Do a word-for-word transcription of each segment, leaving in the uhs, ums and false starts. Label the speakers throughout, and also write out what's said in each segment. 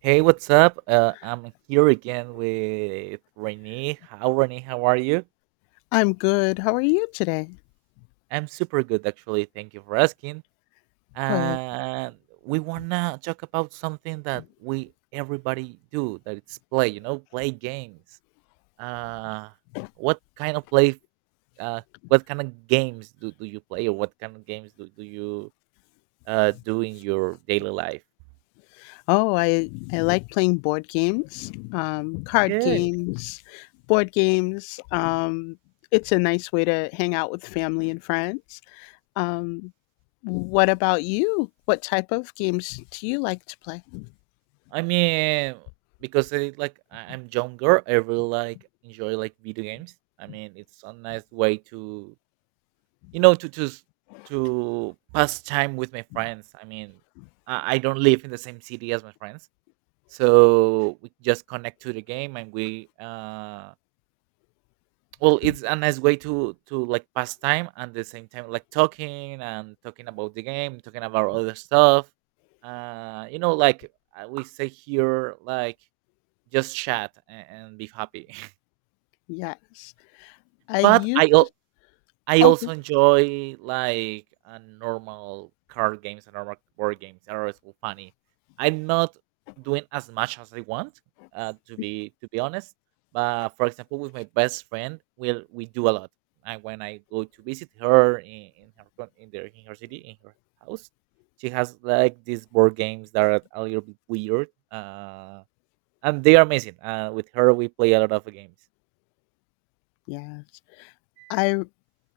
Speaker 1: Hey, what's up? Uh, I'm here again with Renee. How Renee? How are you?
Speaker 2: I'm good. How are you today?
Speaker 1: I'm super good, actually. Thank you for asking.
Speaker 2: Good.
Speaker 1: And we wanna talk about something that we everybody do, that it's play. You know, play games. Uh, what kind of play? Uh, what kind of games do, do you play, or what kind of games do do you uh do in your daily life?
Speaker 2: Oh, I I like playing board games, um, card
Speaker 1: Good.
Speaker 2: games, board games. Um, it's a nice way to hang out with family and friends. Um, what about you? What type of games do you like to play?
Speaker 1: I mean, because I, like I- I'm younger, I really like enjoy like video games. I mean, it's a nice way to you know to to s- to pass time with my friends. I mean, I, I don't live in the same city as my friends, so we just connect to the game and we uh well, it's a nice way to to like pass time and the same time like talking and talking about the game, talking about other stuff. Uh, you know, like uh, we say here, like just chat a- and be happy.
Speaker 2: Yes, I
Speaker 1: But I
Speaker 2: used
Speaker 1: al-
Speaker 2: to.
Speaker 1: I
Speaker 2: Oh,
Speaker 1: also
Speaker 2: go-
Speaker 1: enjoy like uh, normal card games and normal board games. They're always so funny. I'm not doing as much as I want, uh, to be to be honest. But for example, with my best friend, we'll we do a lot. And when I go to visit her in, in her co- in their in her city in her house, she has like these board games that are a little bit weird. Uh, and they are amazing. Uh, with her, we play a lot of games.
Speaker 2: yes, I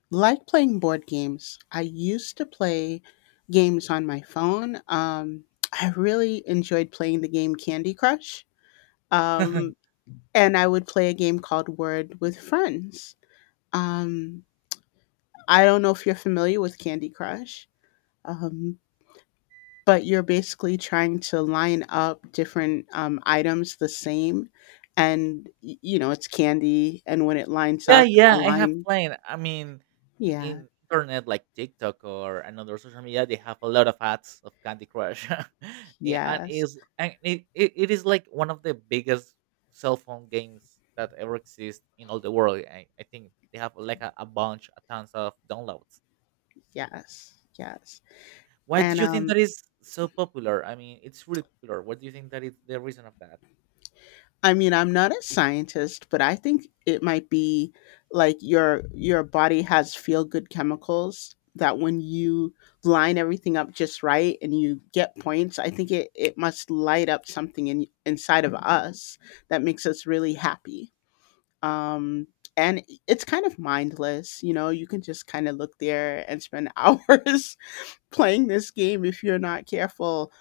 Speaker 2: like playing board games. I used to play games on my phone. Um, I really enjoyed playing the game Candy Crush. Um, and I would play a game called Word with friends. Um, I don't know if you're familiar with Candy Crush, um, but you're basically trying to line up different um, items the same. And, y- you know, it's candy. And when it lines
Speaker 1: Yeah,
Speaker 2: up,
Speaker 1: yeah,
Speaker 2: a
Speaker 1: I have
Speaker 2: line.
Speaker 1: played. I mean, in,
Speaker 2: Yeah.
Speaker 1: in internet like TikTok or another social media, they have a lot of ads of Candy Crush, Eh, and
Speaker 2: Yes.
Speaker 1: is and it, it, it is like one of the biggest cell phone games that ever exist in all the world. I, I think they have like a, a bunch, a tons of downloads.
Speaker 2: Yes. Yes.
Speaker 1: Why do
Speaker 2: And
Speaker 1: you think
Speaker 2: um,
Speaker 1: that is so popular? I mean, it's really popular. What do you think that is the reason of that?
Speaker 2: I mean, I'm not a scientist, but I think it might be like your your body has feel good chemicals that when you line everything up just right and you get points, I think it, it must light up something in inside of us that makes us really happy. Um and it's kind of mindless, you know, you can just kind of look there and spend hours playing this game if you're not careful.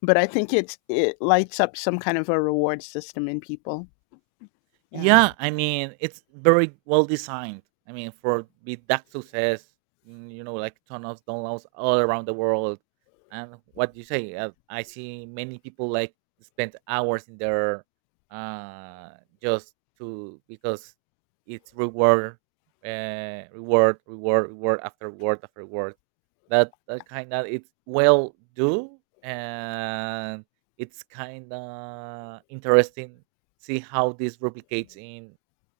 Speaker 2: But I think it's it lights up some kind of a reward system in people. Yeah.
Speaker 1: Yeah, I mean it's very well designed. I mean for be that success, mm, you know, like ton of downloads all around the world, and what you say, uh, I see many people like spend hours in there, uh, just to because it's reward, uh, reward, reward, reward after reward after reward. That that kind of it's well do and it's kind of interesting see how this replicates in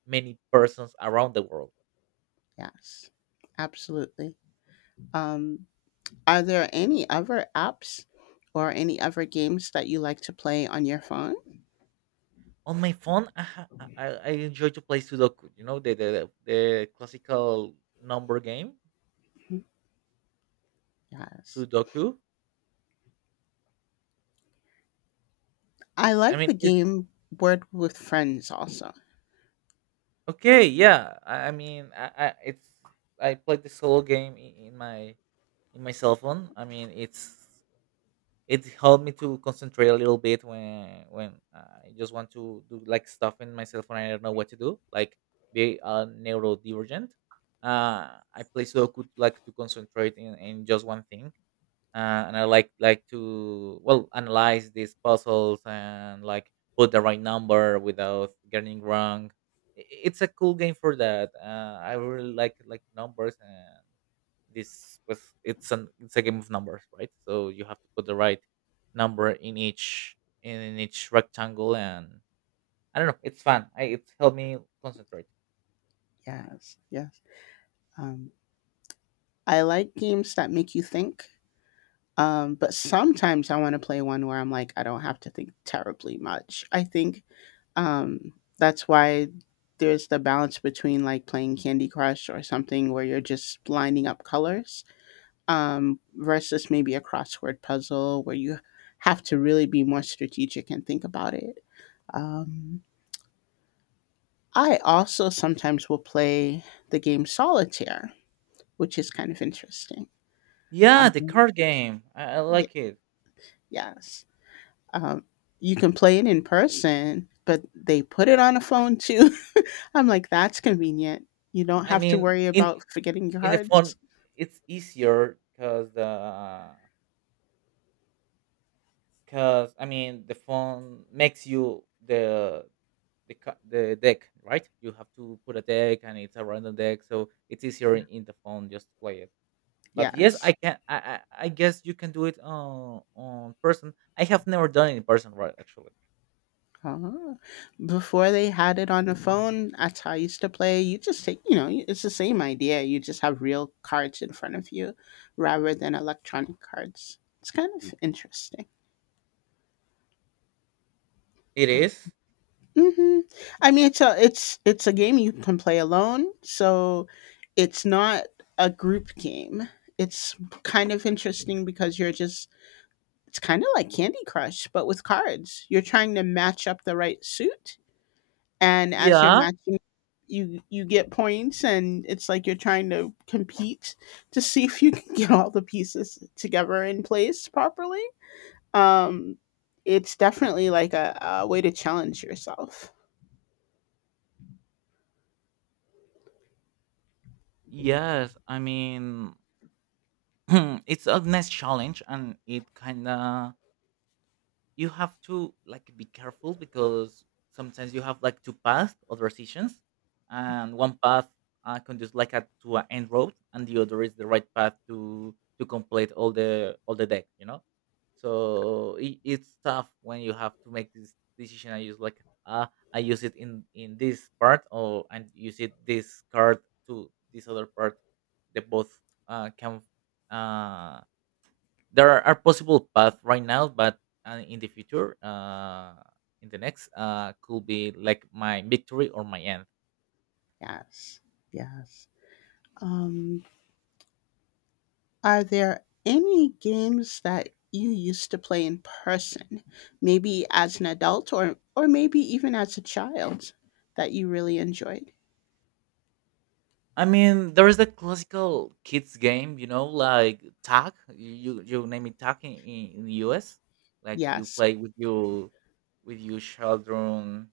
Speaker 1: many persons around the world.
Speaker 2: Yes, absolutely. Um, are there any other apps or any other games that you like to play on your phone?
Speaker 1: On my phone, I ha- I, I I enjoy to play Sudoku. You know the the, the classical number game,
Speaker 2: Mhm. Yes.
Speaker 1: Sudoku.
Speaker 2: I
Speaker 1: I
Speaker 2: like
Speaker 1: mean,
Speaker 2: the
Speaker 1: it's
Speaker 2: game Word with Friends also.
Speaker 1: okay. Yeah, I, I mean, I, I it's I play the solo game in, in my in my cell phone. I mean, it's it helped me to concentrate a little bit when when I just want to do like stuff in myself when I don't know what to do, like be a neurodivergent. Uh, I play Sudoku like to concentrate in, in just one thing, uh, and I like like to well analyze these puzzles and like put the right number without getting wrong. I- It's a cool game for that. Uh, I really like like numbers, and this was it's an it's a game of numbers, right? So you have to put the right number in each in each rectangle, and I don't know, it's fun. I, it's helped me concentrate.
Speaker 2: Yes, yes. Um, I like games that make you think. Um, but sometimes I want to play one where I'm like, I don't have to think terribly much. I think um, that's why there's the balance between like playing Candy Crush or something where you're just lining up colors, um, versus maybe a crossword puzzle where you have to really be more strategic and think about it. Um, I also sometimes will play the game solitaire, which is kind of interesting.
Speaker 1: Yeah, the
Speaker 2: Um,
Speaker 1: card game, i, I
Speaker 2: yeah,
Speaker 1: like it.
Speaker 2: yes. Um, you can play it in person, but they put it on a phone too. I'm like, that's convenient. You don't
Speaker 1: I
Speaker 2: have to
Speaker 1: mean,
Speaker 2: worry
Speaker 1: in
Speaker 2: about forgetting your
Speaker 1: in the phone
Speaker 2: cards.
Speaker 1: it's easier because the because I mean the phone makes you the the, ca- the deck, right? You have to put a deck, and it's a random deck, so it's easier
Speaker 2: Yeah.
Speaker 1: in the phone just to play it. But yes, I
Speaker 2: Yes.
Speaker 1: can. I, I I guess you can do it on on person. I have never done it in person, right? Actually,
Speaker 2: Uh-huh. Before they had it on the phone, that's how I used to play. You just take, you know, it's the same idea. You just have real cards in front of you rather than electronic cards. It's kind of interesting.
Speaker 1: it is.
Speaker 2: Mm-hmm. I mean, it's a it's it's a game you can play alone, so it's not a group game. It's kind of interesting because you're just it's kind of like Candy Crush, but with cards. You're trying to match up the right suit, and as you're
Speaker 1: Yeah,
Speaker 2: matching, you you get points and it's like you're trying to compete to see if you can get all the pieces together in place properly. um it's definitely like a, a way to challenge yourself.
Speaker 1: yes. I mean, it's a nice challenge, and it kind of you have to like be careful because sometimes you have like two paths or decisions, and one path uh, conduces like a, to an end road, and the other is the right path to to complete all the all the deck, you know so it, it's tough when you have to make this decision. I use like uh, i use it in in this part, or and use it this card to this other part. They both uh, can, uh, there are, are possible paths right now, but uh, in the future, uh, in the next, uh, could be like my victory or my end.
Speaker 2: Yes, yes. um are there any games that you used to play in person, maybe as an adult or or maybe even as a child, that you really enjoyed?
Speaker 1: I mean, there is the classical kids game, you know, like tag. You you name it tag in, in in the U S. Like you
Speaker 2: Yes,
Speaker 1: play with your with your children,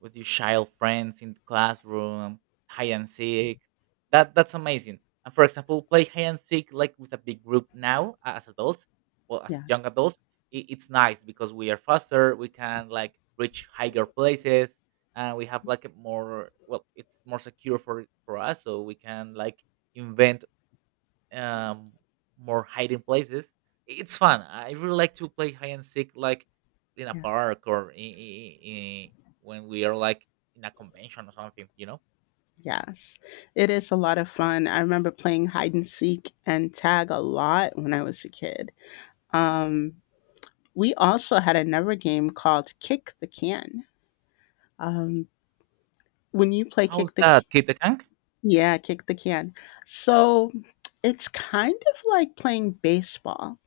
Speaker 1: with your child friends in the classroom, hide and seek. That that's amazing. And for example, play hide and seek like with a big group now uh, as adults, well, as
Speaker 2: yes,
Speaker 1: young adults, it, it's nice because we are faster. We can like reach higher places, and we have like a more well, it's more secure for for us, so we can like invent um, more hiding places. It's fun. I really like to play hide and seek, like in a
Speaker 2: yes.
Speaker 1: park, or in, in, when we are like in a convention or something, you know.
Speaker 2: Yes, it is a lot of fun. I remember playing hide and seek and tag a lot when I was a kid. Um, we also had another game called Kick the Can. Um, when you play
Speaker 1: How's
Speaker 2: Kick the
Speaker 1: that,
Speaker 2: C-
Speaker 1: Kid the Kank?
Speaker 2: yeah, Kick the Can. So it's kind of like playing baseball,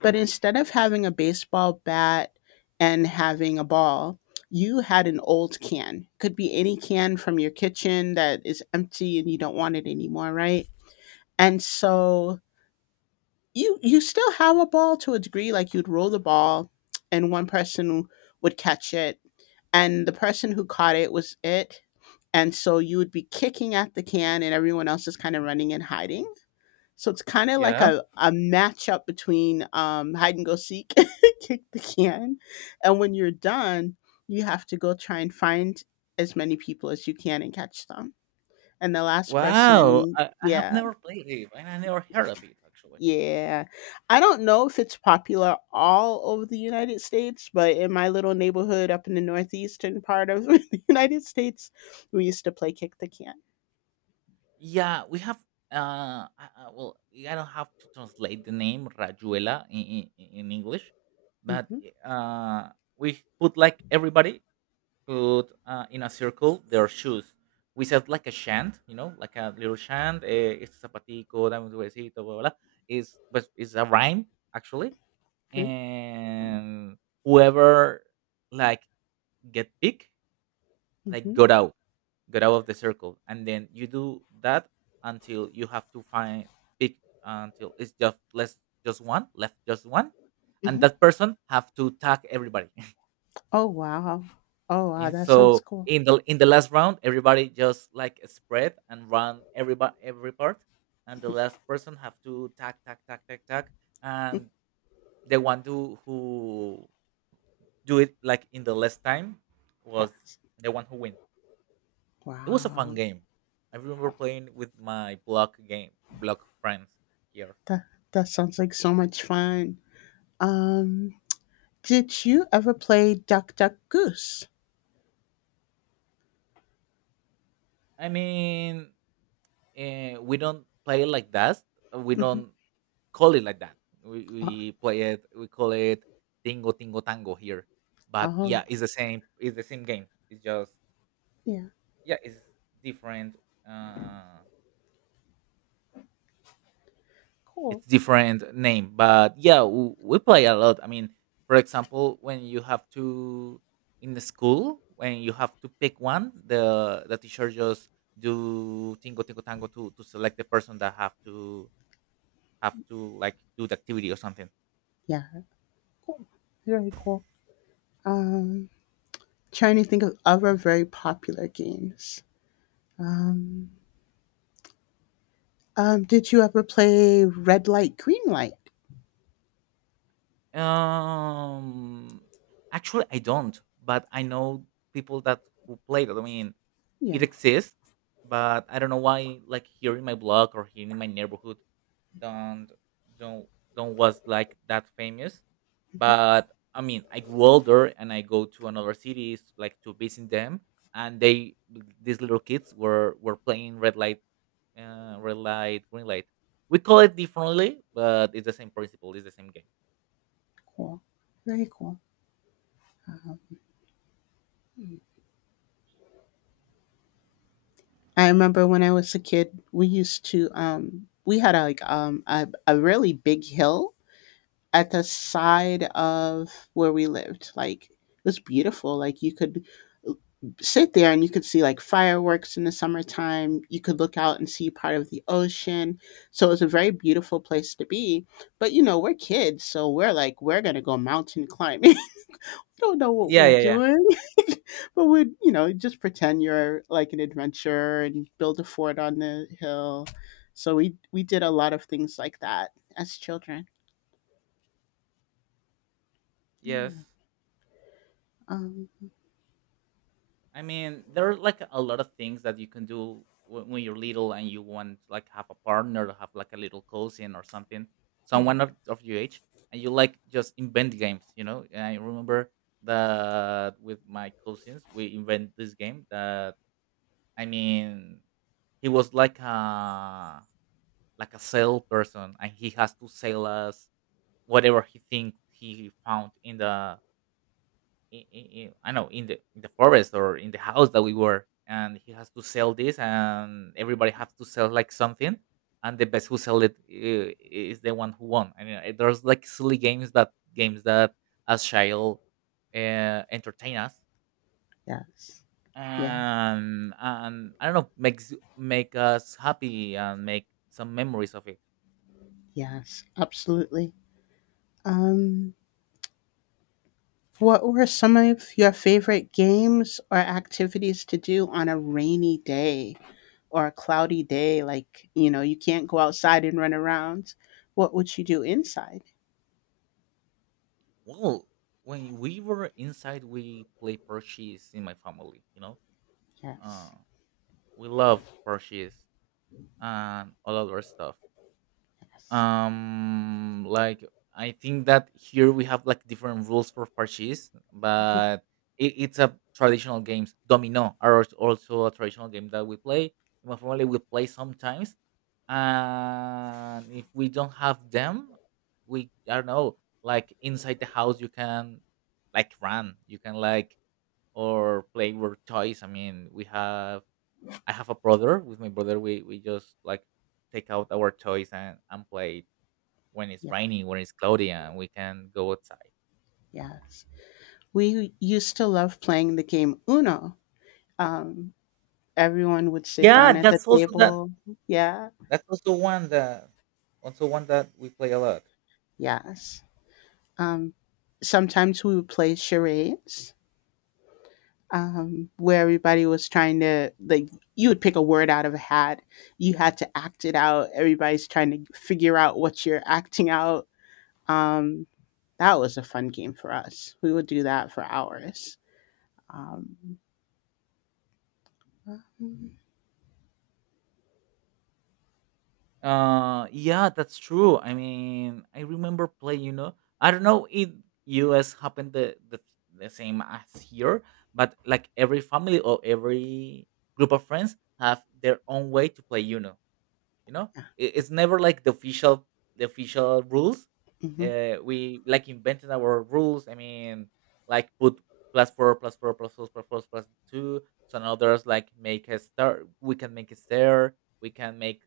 Speaker 2: but instead of having a baseball bat and having a ball, you had an old can. Could be any can from your kitchen that is empty and you don't want it anymore, right? And so you you still have a ball to a degree. Like you'd roll the ball, and one person would catch it, and the person who caught it was it. And so you would be kicking at the can, and everyone else is kind of running and hiding. So it's kind of like
Speaker 1: Yeah.
Speaker 2: a, a matchup between um, hide and go seek, kick the can. And when you're done, you have to go try and find as many people as you can and catch them. And the last
Speaker 1: Wow,
Speaker 2: person,
Speaker 1: I, I have
Speaker 2: yeah.
Speaker 1: never played it, and I never heard of it, actually.
Speaker 2: Yeah. I don't know if it's popular all over the United States, but in my little neighborhood up in the northeastern part of the United States, we used to play kick the can.
Speaker 1: Yeah, we have. Uh, I, I, well, I don't have to translate the name Rajuela in, in, in English, but
Speaker 2: Mhm.
Speaker 1: eh, uh, we put like everybody put uh, in a circle their shoes. We said like a shant, you know, like a little shant. Eh, este zapatico, dame un huesito, blah, blah, blah. Is but it's a rhyme, actually,
Speaker 2: Mm.
Speaker 1: and whoever like get picked, like
Speaker 2: Mhm.
Speaker 1: got out, got out of the circle, and then you do that until you have to find pick until it's just less just one left, just one, and
Speaker 2: Mhm.
Speaker 1: that person have to tag everybody.
Speaker 2: Oh wow. Oh wow,
Speaker 1: And
Speaker 2: that sounds
Speaker 1: so
Speaker 2: cool.
Speaker 1: in the in the last round, everybody just like spread and run every ba- every part, and the last person have to tack tack tack tack tack, and the one who who do it like in the less time was
Speaker 2: Yes.
Speaker 1: the one who win. It was a fun
Speaker 2: Wow.
Speaker 1: game. I remember playing with my block game block friends here.
Speaker 2: That that sounds like so much fun. Um did you ever play Duck Duck Goose?
Speaker 1: I mean, uh, we don't play like that. We
Speaker 2: Mhm.
Speaker 1: don't call it like that. We we
Speaker 2: Oh,
Speaker 1: play it. We call it Tingo Tingo Tango here. But
Speaker 2: oh,
Speaker 1: yeah, it's the same. It's the same game. It's just,
Speaker 2: yeah.
Speaker 1: yeah, it's different. Uh,
Speaker 2: Cool.
Speaker 1: it's different name, but yeah, we, we play a lot. I mean, for example, when you have to in the school, when you have to pick one, the the teacher just do Tingo Tingo Tango to to select the person that have to have to like do the activity or something.
Speaker 2: Yeah. Cool. Very cool. Um. Trying to think of other very popular games. Um, um, did you ever play Red Light, Green Light?
Speaker 1: Um, Actually, I don't, but I know people that who played it. I mean, it
Speaker 2: Yeah,
Speaker 1: exists, but I don't know why. Like here in my block or here in my neighborhood, don't don't don't was like that famous. But I mean, I grew older and I go to another cities like to visit them, and they these little kids were were playing red light, uh, red light, green light. We call it differently, but it's the same principle. It's the same game.
Speaker 2: cool. Very cool. I remember when I was a kid, we used to, um, we had a, like um, a, a really big hill at the side of where we lived. Like it was beautiful. Like you could sit there and you could see like fireworks in the summertime. You could look out and see part of the ocean. So it was a very beautiful place to be. But you know, we're kids, so we're like, we're gonna go mountain climbing. We don't know what
Speaker 1: Yeah,
Speaker 2: we're
Speaker 1: yeah, yeah.
Speaker 2: doing. But we'd, you know, just pretend you're like an adventurer and build a fort on the hill. So we we did a lot of things like that as children.
Speaker 1: Yes.
Speaker 2: Yeah. Um
Speaker 1: I mean, there are like a lot of things that you can do when, when you're little and you want to like have a partner, or have like a little cousin or something,
Speaker 2: yeah.
Speaker 1: someone of, of your age, and you like just invent games, you know? And I remember that with my cousins, we invent this game that, I mean, he was like a like a salesperson and he has to sell us whatever he think he found in the in, in, in I know in the in the forest or in the house that we were, and he has to sell this, and everybody has to sell like something, and the best who sell it uh, is the one who won. I mean, uh, there's like silly games that games that as child uh, entertain us,
Speaker 2: Yes. Yeah.
Speaker 1: and and I don't know, makes make us happy and make some memories of it.
Speaker 2: Yes. Absolutely. Um, what were some of your favorite games or activities to do on a rainy day or a cloudy day? Like, you know, you can't go outside and run around. What would you do inside?
Speaker 1: Well, when we were inside, we play purchase in my family. You know, uh,
Speaker 2: Yes.
Speaker 1: we love purchase and all other stuff.
Speaker 2: Yes.
Speaker 1: Um, like I think that here we have like different rules for parches,
Speaker 2: Mhm.
Speaker 1: but it, it's a traditional games. Domino are als- also a traditional game that we play. In my family, we play sometimes, and if we don't have them, we I don't know. Like inside the house, you can like run, you can like or play with toys. I mean, we have I have a brother. With my brother, we we just like take out our toys and and play it when it's
Speaker 2: Yeah.
Speaker 1: rainy, when it's cloudy, and we can go outside.
Speaker 2: Yes. We used to love playing the game Uno. Um, everyone would sit
Speaker 1: Yeah,
Speaker 2: down at the
Speaker 1: that's also that.
Speaker 2: table. Yeah.
Speaker 1: That's also one that also one that we play a lot.
Speaker 2: Yes. Um, sometimes we would play charades, um, where everybody was trying to like you would pick a word out of a hat, you had to act it out, everybody's trying to figure out what you're acting out. um, that was a fun game for us, we would do that for hours. um, um,
Speaker 1: Uh, yeah, that's true. I mean, I remember playing, you know. I don't know if U S happened the the, the same as here, but like every family or every group of friends have their own way to play Uno, you know.
Speaker 2: yeah.
Speaker 1: I- it's never like the official the official rules.
Speaker 2: Hmm.
Speaker 1: Uh, we like invented our rules. I mean, like put plus four, plus four, plus four, plus four, plus two. So now there's like make a star, we can make a star, we can make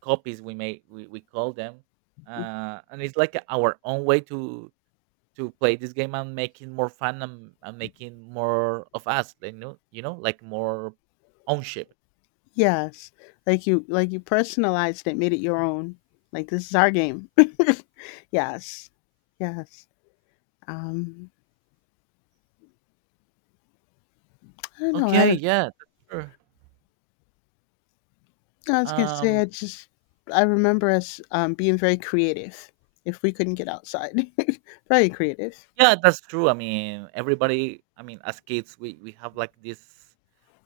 Speaker 1: copies. We make we, we call them, uh, and it's like our own way to to play this game, and making more fun, and, and making more of us like, you know you know like more ownership.
Speaker 2: Yes, like you like you personalized it, made it your own, like this is our game. Yes, yes. um, I don't know
Speaker 1: Okay,
Speaker 2: I.
Speaker 1: yeah, that's true.
Speaker 2: No, I was gonna say,
Speaker 1: Um.
Speaker 2: I just I remember us um, being very creative if we couldn't get outside. Very creative.
Speaker 1: Yeah, that's true. I mean, everybody. I mean, as kids, we we have like this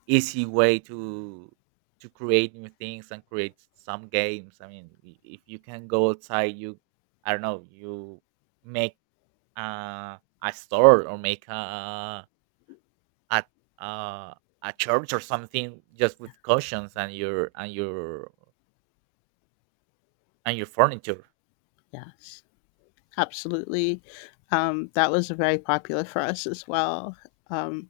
Speaker 1: easy way to to create new things and create some games. I mean, i- if you can go outside, you I don't know, you make uh, a store, or make a a uh, a church or something, just with cushions and your and your and your furniture.
Speaker 2: Yes, absolutely. Um, that was very popular for us as well. Um,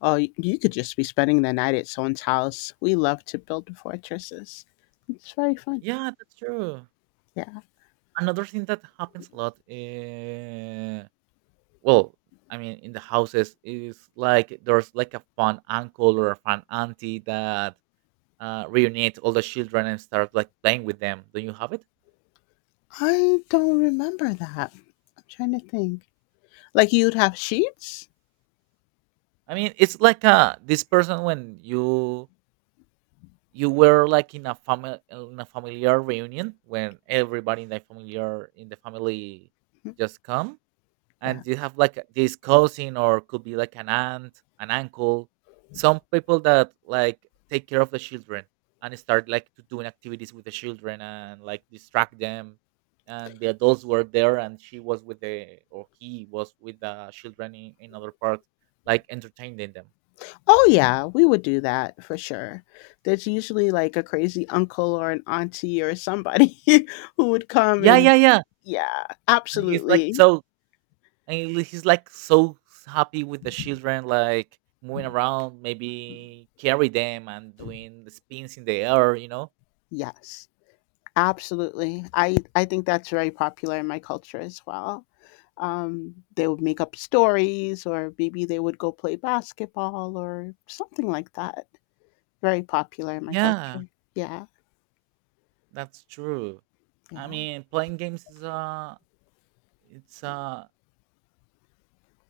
Speaker 2: oh, y- you could just be spending the night at someone's house. We love to build fortresses. It's very fun.
Speaker 1: Yeah, that's true.
Speaker 2: Yeah,
Speaker 1: Another thing that happens a lot. Uh, well I mean, in the houses, is like there's like a fun uncle or a fun auntie that uh, reunite all the children and start like playing with them. Don't you have it?
Speaker 2: I don't remember that. I'm trying to think. Like you'd have sheets.
Speaker 1: I mean, it's like uh this person when you you were like in a family, in a familiar reunion, when everybody in the familiar in the family
Speaker 2: Mm-hmm,
Speaker 1: just come,
Speaker 2: yeah.
Speaker 1: and you have like this cousin, or could be like an aunt, an uncle, some people that like take care of the children, and start like to doing activities with the children and like distract them. And the adults were there, and she was with the, or he was with the children in, another other part, like entertaining them.
Speaker 2: Oh yeah, we would do that for sure. There's usually like a crazy uncle or an auntie or somebody who would come
Speaker 1: Yeah,
Speaker 2: and
Speaker 1: yeah, yeah.
Speaker 2: yeah,
Speaker 1: And he's like
Speaker 2: absolutely.
Speaker 1: so and he- he's like so happy with the children, like moving around, maybe carry them and doing the spins in the air, you know.
Speaker 2: Yes. Absolutely. I I think that's very popular in my culture as well. Um, they would make up stories or maybe they would go play basketball or something like that. Very popular in my
Speaker 1: Yeah,
Speaker 2: culture. Yeah.
Speaker 1: that's true. I
Speaker 2: Yeah,
Speaker 1: mean, playing games is a it's a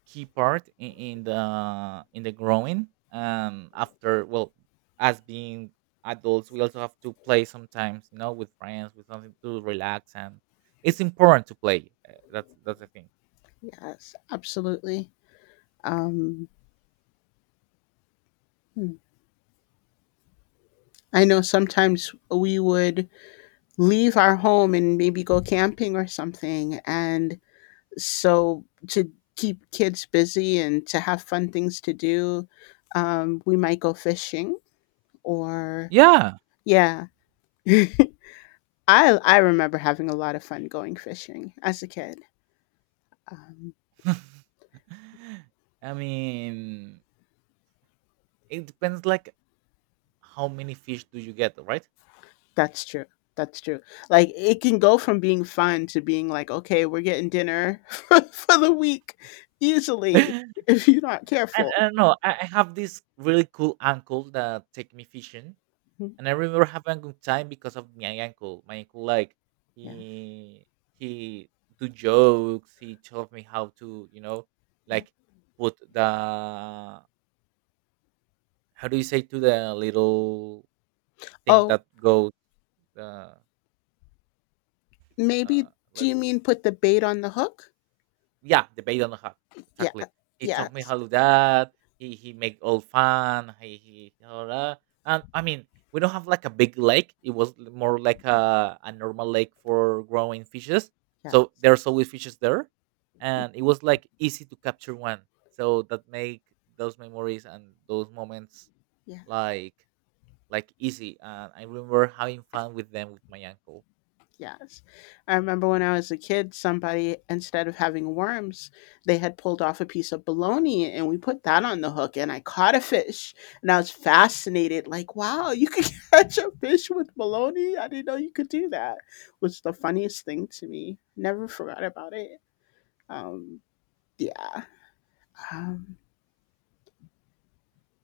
Speaker 1: key part in, in the in the growing. Um, after, well, as being adults, we also have to play sometimes, you know, with friends, with something to relax, and it's important to play. Uh, that's that's the thing.
Speaker 2: yes. Absolutely. Um, hmm. I know sometimes we would leave our home and maybe go camping or something. And so to keep kids busy and to have fun things to do, um, we might go fishing or
Speaker 1: Yeah,
Speaker 2: yeah. I I remember having a lot of fun going fishing as a kid. Um,
Speaker 1: I mean, it depends like how many fish do you get, right?
Speaker 2: that's true. That's true. Like it can go from being fun to being like, okay, we're getting dinner for, for the week easily
Speaker 1: And
Speaker 2: if you're not
Speaker 1: I
Speaker 2: careful.
Speaker 1: don't know. I, I have this really cool uncle that take me fishing,
Speaker 2: Mhm.
Speaker 1: and I remember having a good time because of my uncle. My uncle, like
Speaker 2: Yeah.
Speaker 1: he he do jokes. He taught me how to, you know,
Speaker 2: Yeah.
Speaker 1: like put the, how do you say, to the little thing
Speaker 2: Oh,
Speaker 1: that goes the, uh,
Speaker 2: maybe do you mean put the bait on the hook?
Speaker 1: yeah, the bay, don't have.
Speaker 2: Yeah.
Speaker 1: Exactly. He taught me how
Speaker 2: Yes.
Speaker 1: to do that. He he make all fun. He he all that. And I mean, we don't have like a big lake. It was l- more like a, a normal lake for growing fishes.
Speaker 2: Yeah.
Speaker 1: So there's always fishes there, and it was like easy to capture one. So that make those memories and those moments
Speaker 2: Yeah.
Speaker 1: like like easy. And I remember having fun with them with my uncle.
Speaker 2: Yes. I remember when I was a kid, somebody, instead of having worms, they had pulled off a piece of bologna and we put that on the hook and I caught a fish and I was fascinated. Like, wow, you could catch a fish with bologna. I didn't know you could do that. Was the funniest thing to me. Never forgot about it. Um, yeah. Um,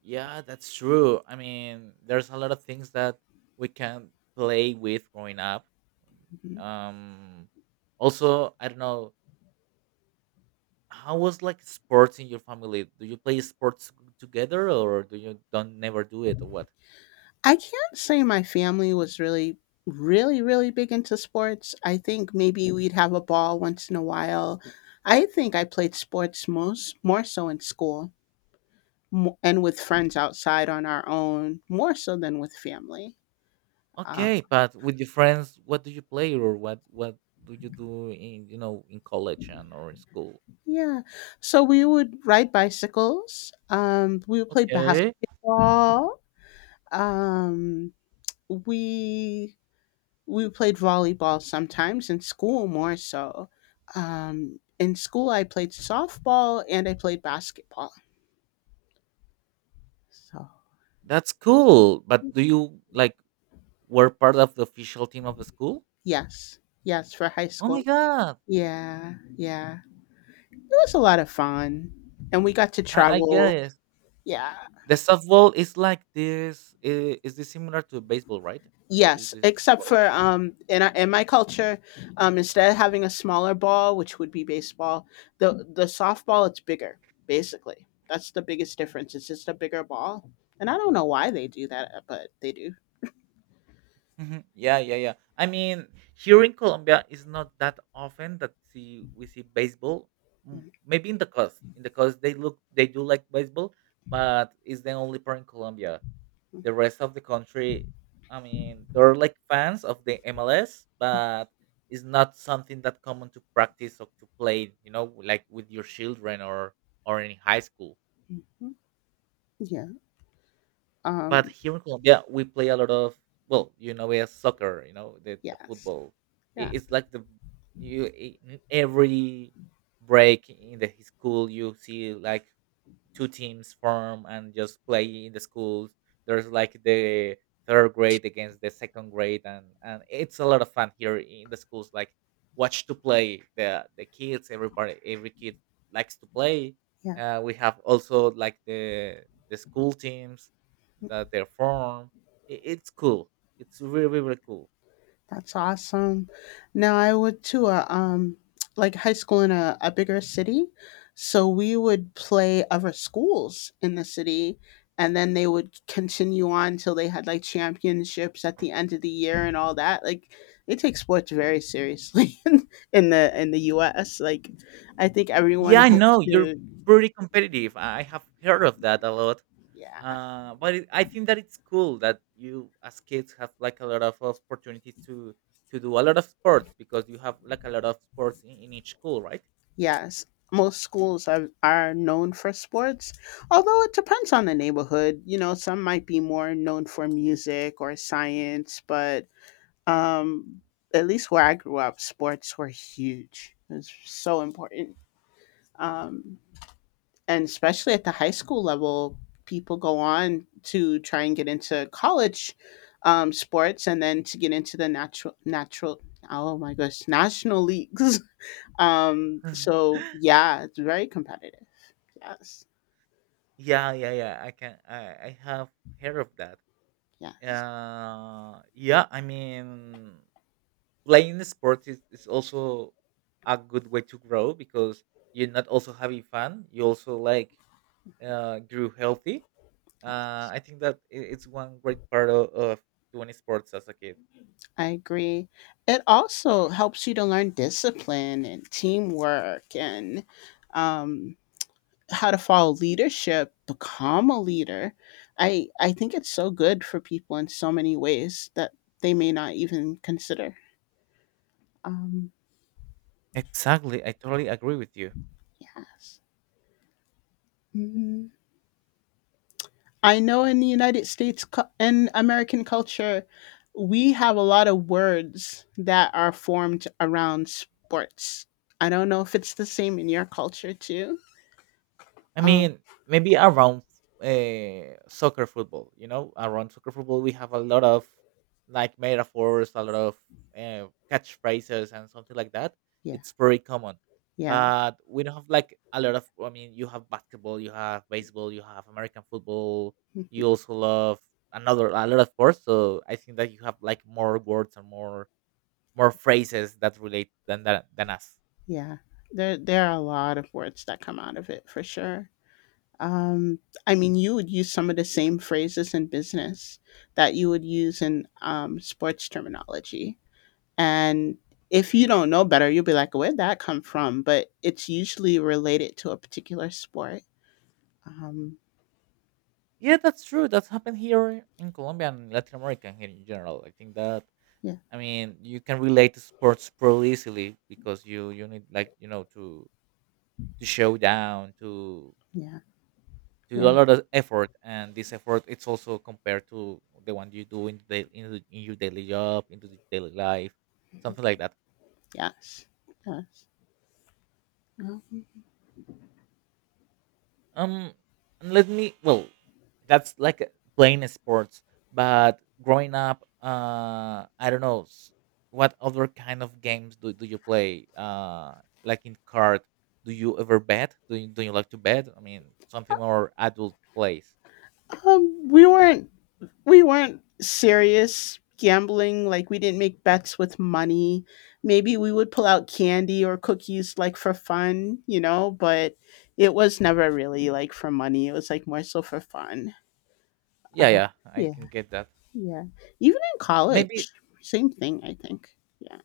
Speaker 1: Yeah, that's true. I mean, there's a lot of things that we can play with growing up. Um, also, I don't know how was like sports in your family. Do you play sports together, or do you don't never do it, or what?
Speaker 2: I can't say my family was really, really, really big into sports. I think maybe we'd have a ball once in a while. I think I played sports most more so in school, mo- and with friends outside on our own, more so than with family. Uh,
Speaker 1: Okay, but with your friends, what do you play, or what what do you do in, you know, in college and or in school?
Speaker 2: yeah, so we would ride bicycles. Um, we would play
Speaker 1: Okay,
Speaker 2: basketball. Um, we we played volleyball sometimes in school more so, um, in school I played softball and I played basketball, so
Speaker 1: that's cool. But do you like were part of the official team of the school?
Speaker 2: yes, yes, for high
Speaker 1: Oh my
Speaker 2: school.
Speaker 1: god,
Speaker 2: Yeah, yeah, it was a lot of fun, and we got to
Speaker 1: I, I
Speaker 2: travel.
Speaker 1: guess.
Speaker 2: Yeah.
Speaker 1: The softball is like this. i- Is this similar to baseball, right? I- Is
Speaker 2: Yes,
Speaker 1: this a
Speaker 2: except
Speaker 1: sport?
Speaker 2: for um in our, in my culture, um instead of having a smaller ball, which would be baseball, the the softball it's bigger basically. That's the biggest difference. It's just a bigger ball, and I don't know why they do that, but they do.
Speaker 1: Mhm. Yeah, yeah, yeah. I mean, here in Colombia, it's not that often that see we see baseball. M- Maybe in the coast, in the coast they look they do like baseball, but it's the only part in Colombia. The rest of the country, I mean, they're like fans of the M L S, but it's not something that common to practice or to play, you know, like with your children or or in high school.
Speaker 2: Mhm. Yeah.
Speaker 1: But
Speaker 2: Um.
Speaker 1: here in Colombia, we play a lot of, well, you know, we have soccer, you know, the, the
Speaker 2: Yes.
Speaker 1: football. I-
Speaker 2: Yeah.
Speaker 1: It's like the you i- in every break in the school, you see like two teams form and just play in the schools. There's like the third grade against the second grade, and and it's a lot of fun here in the schools. Like watch to play the the kids. Everybody, every kid likes to play.
Speaker 2: Yeah.
Speaker 1: Uh, we have also like the the school teams that they form. I- It's cool. It's really really cool.
Speaker 2: That's awesome. Now I would to a um like high school in a, a bigger city. So we would play other schools in the city, and then they would continue on till they had like championships at the end of the year and all that. Like they take sports very seriously in the in the U S. Like I think everyone
Speaker 1: Yeah, I know
Speaker 2: hopes
Speaker 1: you're
Speaker 2: to,
Speaker 1: pretty competitive. I have heard of that a lot.
Speaker 2: yeah.
Speaker 1: Uh, but it, I think that it's cool that you as kids have like a lot of opportunities to to do a lot of sports, because you have like a lot of sports in, in each school, right?
Speaker 2: Yes, most schools are, are known for sports, although it depends on the neighborhood. You know, some might be more known for music or science, but um, at least where I grew up, sports were huge. It's so important. Um, and especially at the high school level, people go on to try and get into college, um, sports, and then to get into the natural, natural, oh my gosh, national leagues. Um, so yeah, it's very competitive. Yes,
Speaker 1: Yeah, yeah, yeah. I can. I I have heard of that.
Speaker 2: yes,
Speaker 1: Uh, yeah. I mean, playing the sport is, is also a good way to grow, because you're not also having fun. You also like uh grew healthy.
Speaker 2: yeah,
Speaker 1: Uh, I think that i- it's one great part of, of doing sports as a kid.
Speaker 2: I agree. It also helps you to learn discipline and teamwork and um, how to follow leadership, become a leader. I I think it's so good for people in so many ways that they may not even consider. Um,
Speaker 1: Exactly, I totally agree with you.
Speaker 2: yes. Mm-hmm. I know in the United States, cu- and American culture, we have a lot of words that are formed around sports. I don't know if it's the same in your culture too.
Speaker 1: I
Speaker 2: Oh,
Speaker 1: mean, maybe around uh, soccer football, you know, around soccer football, we have a lot of like metaphors, a lot of uh, catchphrases, and something like that.
Speaker 2: yeah,
Speaker 1: It's very common,
Speaker 2: yeah,
Speaker 1: but we don't have like a lot of. I mean, you have basketball, you have baseball, you have American football. You
Speaker 2: mhm,
Speaker 1: also love another a lot of sports, so I think that you have like more words and more more phrases that relate than that, than us.
Speaker 2: yeah. There, there are a lot of words that come out of it for sure. Um, I mean, you would use some of the same phrases in business that you would use in um, sports terminology. And if you don't know better, you'll be like, where'd that come from? But it's usually related to a particular sport. Um,
Speaker 1: Yeah, that's true. That's happened here in Colombia and Latin America and here in general. I think that,
Speaker 2: yeah,
Speaker 1: I mean, you can relate to sports pretty easily, because you you need like, you know, to to show down, to
Speaker 2: yeah,
Speaker 1: to do a
Speaker 2: yeah,
Speaker 1: lot of effort, and this effort, it's also compared to the one you do in the in, the- in your daily job, into the daily life, something like that.
Speaker 2: yes, yes.
Speaker 1: Um, and let me. Well, that's like, uh, playing sports. But growing up, uh, I don't know s- what other kind of games do, do you play? Uh, like in card, do you ever bet? Do you, do you like to bet? I mean, something more adult plays.
Speaker 2: Um, we weren't we weren't serious gambling. Like we didn't make bets with money. Maybe we would pull out candy or cookies like for fun, you know. But it was never really like for money. It was like more so for fun.
Speaker 1: Yeah,
Speaker 2: Uh,
Speaker 1: yeah, I
Speaker 2: yeah,
Speaker 1: can get that.
Speaker 2: yeah. Even in
Speaker 1: Maybe.
Speaker 2: college, same thing. I think. Yeah.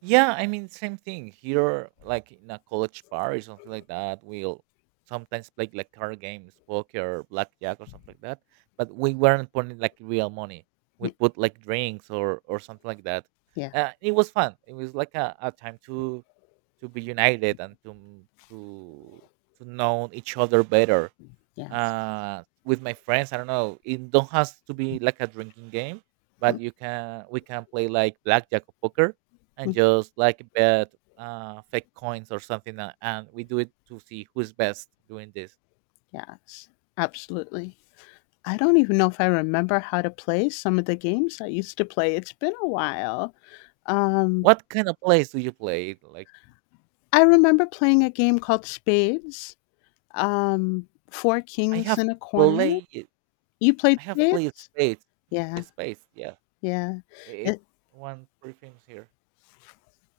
Speaker 1: Yeah, I mean, same thing here, like in a college bar or something like that. We'll sometimes play like card games, poker, blackjack, or something like that. But we weren't putting like real money. We
Speaker 2: Mm.
Speaker 1: put like drinks or or something like that.
Speaker 2: Yeah,
Speaker 1: Uh, it was fun. It was like a, a time to to be united, and to to to know each other better
Speaker 2: yes.
Speaker 1: uh with my friends. I don't know, it don't has to be like a drinking game, but
Speaker 2: Mhm,
Speaker 1: you can we can play like blackjack or poker, and
Speaker 2: mm,
Speaker 1: just like bet uh fake coins or something, uh, and we do it to see who's best doing this.
Speaker 2: yes, absolutely. I don't even know if I remember how to play some of the games I used to play. It's been a while. Um,
Speaker 1: What kind of plays do you play like?
Speaker 2: I remember playing a game called Spades, um, Four
Speaker 1: i
Speaker 2: Kings
Speaker 1: have
Speaker 2: in a Corner.
Speaker 1: played
Speaker 2: You
Speaker 1: I
Speaker 2: played
Speaker 1: have played
Speaker 2: Spades?
Speaker 1: spades. Eh,
Speaker 2: Yeah,
Speaker 1: spades yeah.
Speaker 2: yeah.
Speaker 1: I- it's
Speaker 2: It's
Speaker 1: one pretty famous here.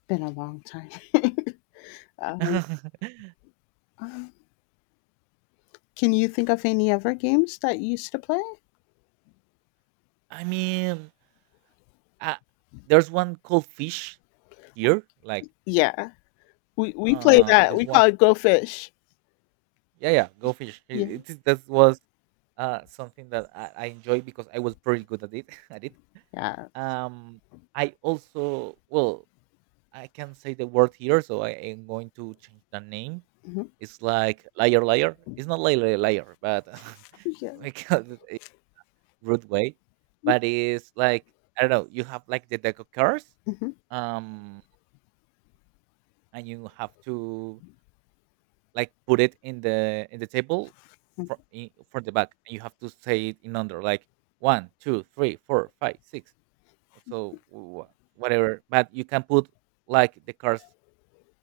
Speaker 2: been a long time. Um, um, can you think of any other games that you used to play?
Speaker 1: I mean, uh, there's one called fish here, like
Speaker 2: Yeah, we, we play
Speaker 1: uh
Speaker 2: that.
Speaker 1: this
Speaker 2: We
Speaker 1: one
Speaker 2: call it Go Fish.
Speaker 1: Yeah, yeah, go fish.
Speaker 2: Yeah.
Speaker 1: It, it, that was uh, something that I, I enjoyed because I was pretty good at it. at it.
Speaker 2: Yes.
Speaker 1: Um, I also, well, I can say the word here, so I am going to change the name.
Speaker 2: Mhm,
Speaker 1: It's like liar, liar. It's not liar, liar, but
Speaker 2: yeah.
Speaker 1: we call it a rude way. But it's like, I don't know. You have like the deck of cards,
Speaker 2: Mhm.
Speaker 1: um, and you have to like put it in the in the table. For in, for the back you have to say it in under like one two three four five six, so wh- whatever, but you can put like the cards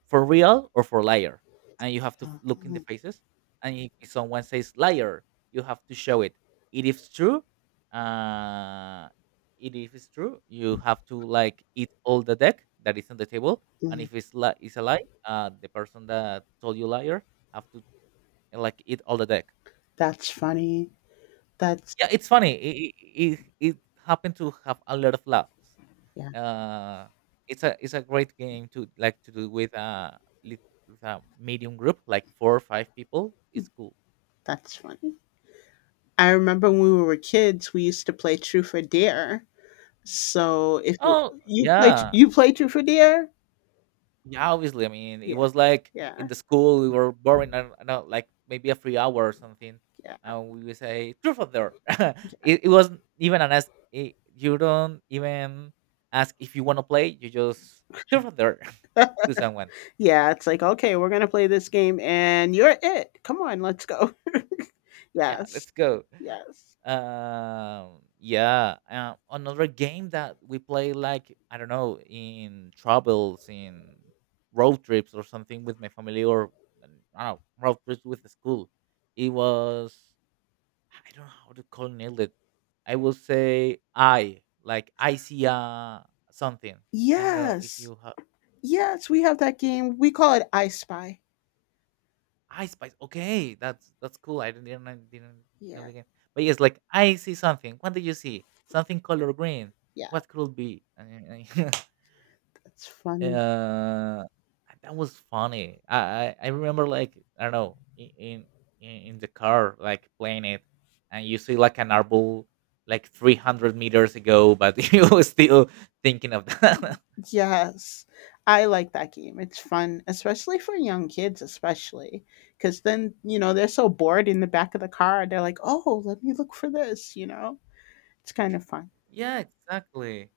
Speaker 1: for real or for liar, and you have to f- look in the faces, and if if someone says liar you have to show it, it is true. Uh it If it's true, you have to like eat all the deck that is on the table, and
Speaker 2: Mm.
Speaker 1: if it's li- it's a lie, uh the person that told you liar have to and like eat all the deck.
Speaker 2: That's funny. That's
Speaker 1: Yeah, it's funny. It it, it happened to have a lot of laughs.
Speaker 2: yeah,
Speaker 1: Uh, it's a it's a great game to like to do with a lit- with a medium group, like four or five people. It's cool.
Speaker 2: that's funny. I remember when we were kids, we used to play Truth or Dare. So if you
Speaker 1: Oh
Speaker 2: you play
Speaker 1: yeah,
Speaker 2: you play Truth or Dare,
Speaker 1: yeah, obviously. I mean, it
Speaker 2: yeah,
Speaker 1: was like in
Speaker 2: yeah,
Speaker 1: the school we were boring. I don't know, like maybe a free hour or something,
Speaker 2: yeah,
Speaker 1: and we would say truth or dare. it, it wasn't even an ask. It, you don't even ask if you want to play. You just truth or dare to someone.
Speaker 2: yeah. It's like okay, we're gonna play this game, and you're it. Come on, let's go.
Speaker 1: Yeah,
Speaker 2: Yes,
Speaker 1: let's go.
Speaker 2: yes,
Speaker 1: Um, yeah. Uh, another game that we play, like I don't know, in travels, in road trips or something with my family, or um, I don't know, road trips with the school. It was, I don't know how to call, nail it. I will say, I like I see uh something. I don't know if
Speaker 2: yes,
Speaker 1: you have.
Speaker 2: yes. We have that game. We call it I Spy.
Speaker 1: Ice Spice. Okay, that's that's cool. I didn't I didn't know
Speaker 2: Yeah,
Speaker 1: the game, but yes, like I see something. What do you see? Something color green.
Speaker 2: yeah.
Speaker 1: What could be? I- I-
Speaker 2: That's funny.
Speaker 1: Uh, that was funny. I, I I remember, like I don't know, i- in in in the car like playing it, and you see like an arbol like 300 meters ago, but you were still thinking of that.
Speaker 2: Yes. I like that game. It's fun, especially for young kids, especially because then, you know, they're so bored in the back of the car. They're like, oh, let me look for this, you know? It's kind of fun.
Speaker 1: Yeah, exactly.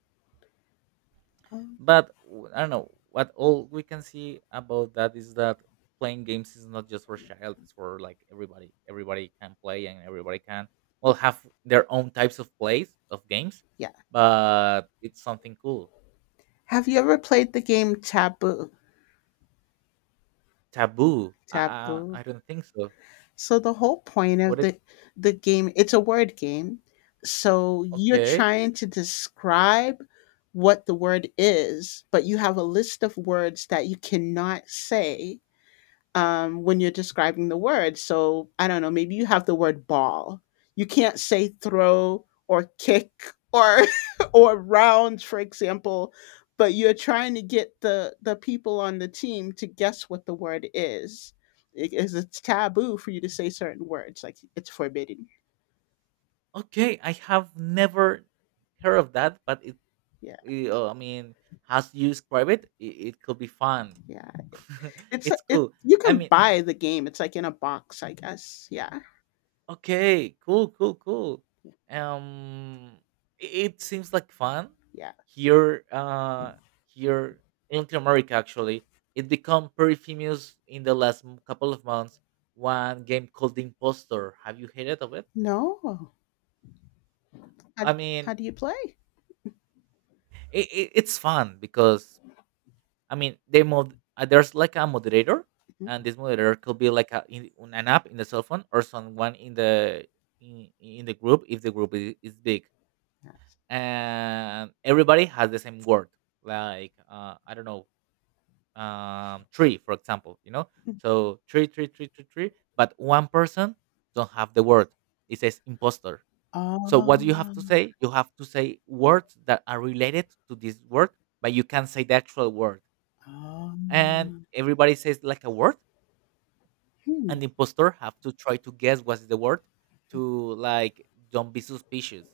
Speaker 2: Um,
Speaker 1: But w- I don't know, what all we can see about that is that playing games is not just for child; it's for like everybody. Everybody can play, and everybody can, well,
Speaker 2: well,
Speaker 1: have their own types of plays of games.
Speaker 2: yeah.
Speaker 1: But it's something cool.
Speaker 2: Have you ever played the game Taboo?
Speaker 1: Taboo? I I,
Speaker 2: Taboo.
Speaker 1: I don't think so.
Speaker 2: So the whole point
Speaker 1: What?
Speaker 2: of
Speaker 1: It,
Speaker 2: the the game, it's a word game. So you're
Speaker 1: okay,
Speaker 2: trying to describe what the word is, but you have a list of words that you cannot say um, when you're describing the word. So I don't know, maybe you have the word ball. You can't say throw or kick or or round, for example, but you're trying to get the the people on the team to guess what the word is. It is it's taboo for you to say certain words, like it's forbidden.
Speaker 1: okay. I have never heard of that, but it,
Speaker 2: Yeah,
Speaker 1: it, uh, I mean, as you describe it, it, it could be fun.
Speaker 2: yeah. It's a-
Speaker 1: It's
Speaker 2: it.
Speaker 1: cool.
Speaker 2: You
Speaker 1: I
Speaker 2: can
Speaker 1: mean,
Speaker 2: buy the game. It's like in a box, I guess. Yeah,
Speaker 1: okay, cool, cool, cool. Um, i- it seems like fun
Speaker 2: yeah.
Speaker 1: here. Uh, here in Latin America, actually, it become pretty famous in the last m- couple of months. One game called The Impostor. Have you heard of it?
Speaker 2: No. How,
Speaker 1: I mean,
Speaker 2: how do you play?
Speaker 1: it, it, it's fun because, I mean, they mod. Uh, there's like a moderator, and
Speaker 2: Mhm.
Speaker 1: this moderator could be like a, in, on an app in the cell phone, or someone in the in, in the group if the group is, is big,
Speaker 2: Yes.
Speaker 1: and everybody has the same word, like uh, I don't know, um, tree for example, you know so tree tree tree tree tree, but one person don't have the word, it says imposter. So what do you have to
Speaker 2: Oh.
Speaker 1: say? You have to say words that are related to this word, but you can't say the actual word. And
Speaker 2: Um,
Speaker 1: everybody says like a word,
Speaker 2: hmm,
Speaker 1: and the imposter have to try to guess what's the word, to like don't be suspicious.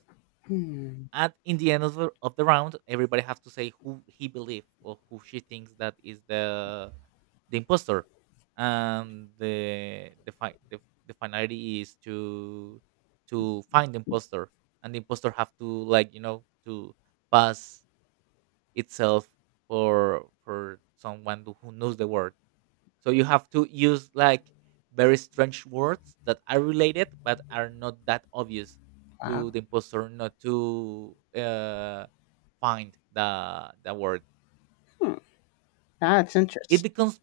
Speaker 2: hmm,
Speaker 1: At In the end of the, of the round, everybody has to say who he believes or who she thinks that is the the imposter, and the the fi- the, the finality is to to find the imposter, and the imposter have to like you know to pass itself for for someone who knows the word, so you have to use like very strange words that are related but are not that obvious
Speaker 2: wow,
Speaker 1: to the imposter, not to uh, find the the word.
Speaker 2: hmm, that's
Speaker 1: It
Speaker 2: interesting.
Speaker 1: becomes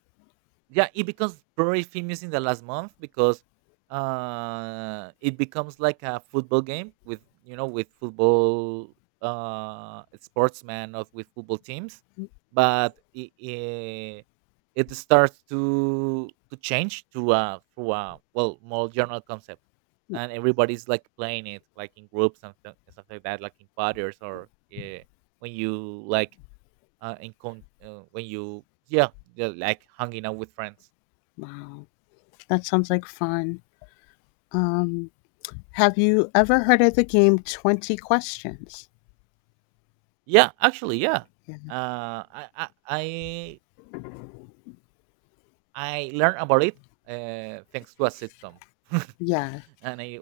Speaker 1: Yeah, it becomes very famous in the last month, because uh it becomes like a football game with, you know, with football uh sportsmen, of with football teams, but it, it, it starts to to change to uh through a, well, more general concept, and everybody's like playing it like in groups and th- stuff like that, like in parties, or uh, when you like uh, in con- uh, when you yeah, yeah, like hanging out with friends.
Speaker 2: Wow, that sounds like fun. Um, have you ever heard of the game Twenty Questions?
Speaker 1: Yeah, actually, yeah.
Speaker 2: Yeah,
Speaker 1: Uh, I I I I learned about it, uh, thanks to a sitcom,
Speaker 2: yeah,
Speaker 1: and I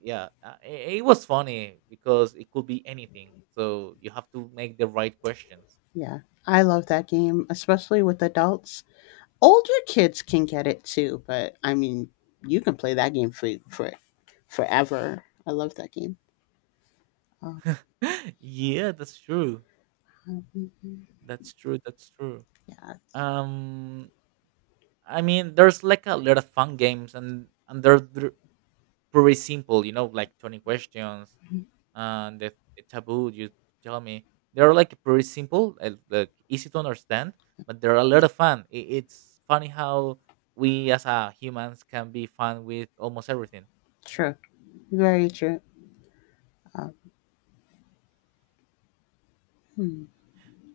Speaker 1: yeah, uh, it, it was funny because it could be anything. So you have to make the right questions.
Speaker 2: yeah. I love that game, especially with adults. Older kids can get it too, but I mean, you can play that game for for forever. I love that game. Um,
Speaker 1: Yeah, that's true.
Speaker 2: mhm.
Speaker 1: That's true. That's true.
Speaker 2: Yeah, it's
Speaker 1: Um, I mean, there's like a lot of fun games, and and they're, they're pretty simple. You know, like twenty questions, and the, the taboo, you tell me, they're like pretty simple and like easy to understand, but they're a lot of fun. I It's funny how we as a humans can be fun with almost everything.
Speaker 2: true, very true. Um, hmm.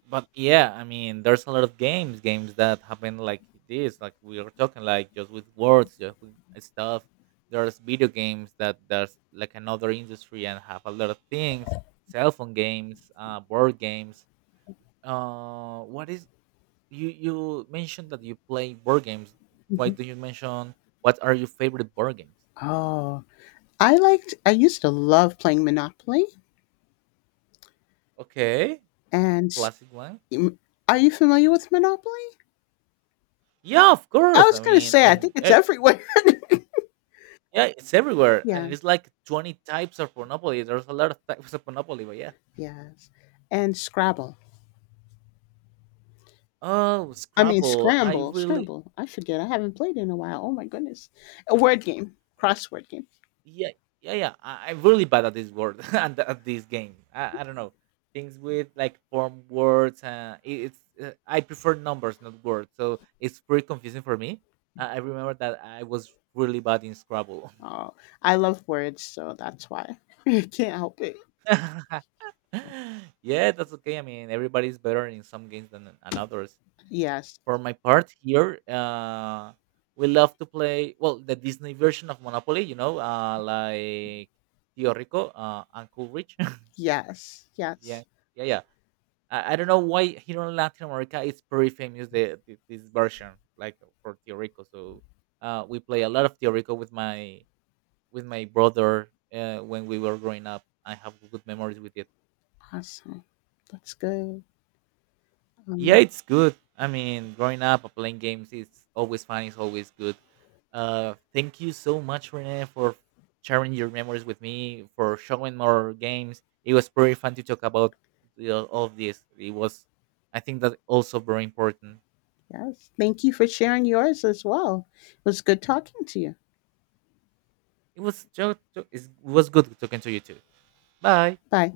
Speaker 1: But yeah, I mean, there's a lot of games games that happen like this, like we are talking, like just with words, just with stuff. There's video games that there's like another industry and have a lot of things. Cell phone games, uh board games. Uh what is You you mentioned that you play board games. Why
Speaker 2: Mhm.
Speaker 1: do you mention What are your favorite board games?
Speaker 2: Oh, I liked. I used to love playing Monopoly.
Speaker 1: Okay, a
Speaker 2: And s-
Speaker 1: classic one.
Speaker 2: m- are you familiar with Monopoly?
Speaker 1: Yeah, of
Speaker 2: I
Speaker 1: course. I
Speaker 2: was going to
Speaker 1: mean,
Speaker 2: say. I
Speaker 1: and
Speaker 2: think it's
Speaker 1: eh,
Speaker 2: everywhere.
Speaker 1: yeah, it's everywhere, and
Speaker 2: Yeah.
Speaker 1: it's like twenty types of Monopoly. There's a lot of types of Monopoly, but yeah.
Speaker 2: Yes. And Scrabble.
Speaker 1: Oh,
Speaker 2: I mean
Speaker 1: Scrabble. I
Speaker 2: Scramble.
Speaker 1: really,
Speaker 2: Scramble. I forget. I haven't played in a while. Oh my goodness. A word game.
Speaker 1: I,
Speaker 2: Crossword game.
Speaker 1: yeah, yeah, yeah, I, i'm really bad at this word and at this game. I, I don't know, things with like form words, uh, it, it's uh, I prefer numbers, not words, so it's pretty confusing for me. uh, I remember that I was really bad in Scrabble.
Speaker 2: Oh, I love words, so that's why. I can't help it.
Speaker 1: Yeah, that's okay. I mean, everybody's better in some games than in others.
Speaker 2: Yes.
Speaker 1: For my part here, uh we love to play, well, the Disney version of Monopoly, you know uh like Tio Rico, uh Uncle Rich.
Speaker 2: Yes.
Speaker 1: Yeah,
Speaker 2: Yes.
Speaker 1: yeah, yeah. I, I don't know why here in Latin America it's pretty famous the, the this version, like for Tiorico. So uh, we play a lot of Tiorico with my with my brother, uh, when we were growing up. I have good memories with it.
Speaker 2: Awesome. That's good.
Speaker 1: Yeah,
Speaker 2: Um,
Speaker 1: it's good. I mean, growing up, uh, playing games is always fun. It's always good. Uh, thank you so much, Rene, for sharing your memories with me, for showing more games. It was pretty fun to talk about the, all of this. It was, I think, that also very important.
Speaker 2: yes. Thank you for sharing yours as well. It was good talking to you.
Speaker 1: It was jo- jo- it was good talking to you too. Bye.
Speaker 2: Bye.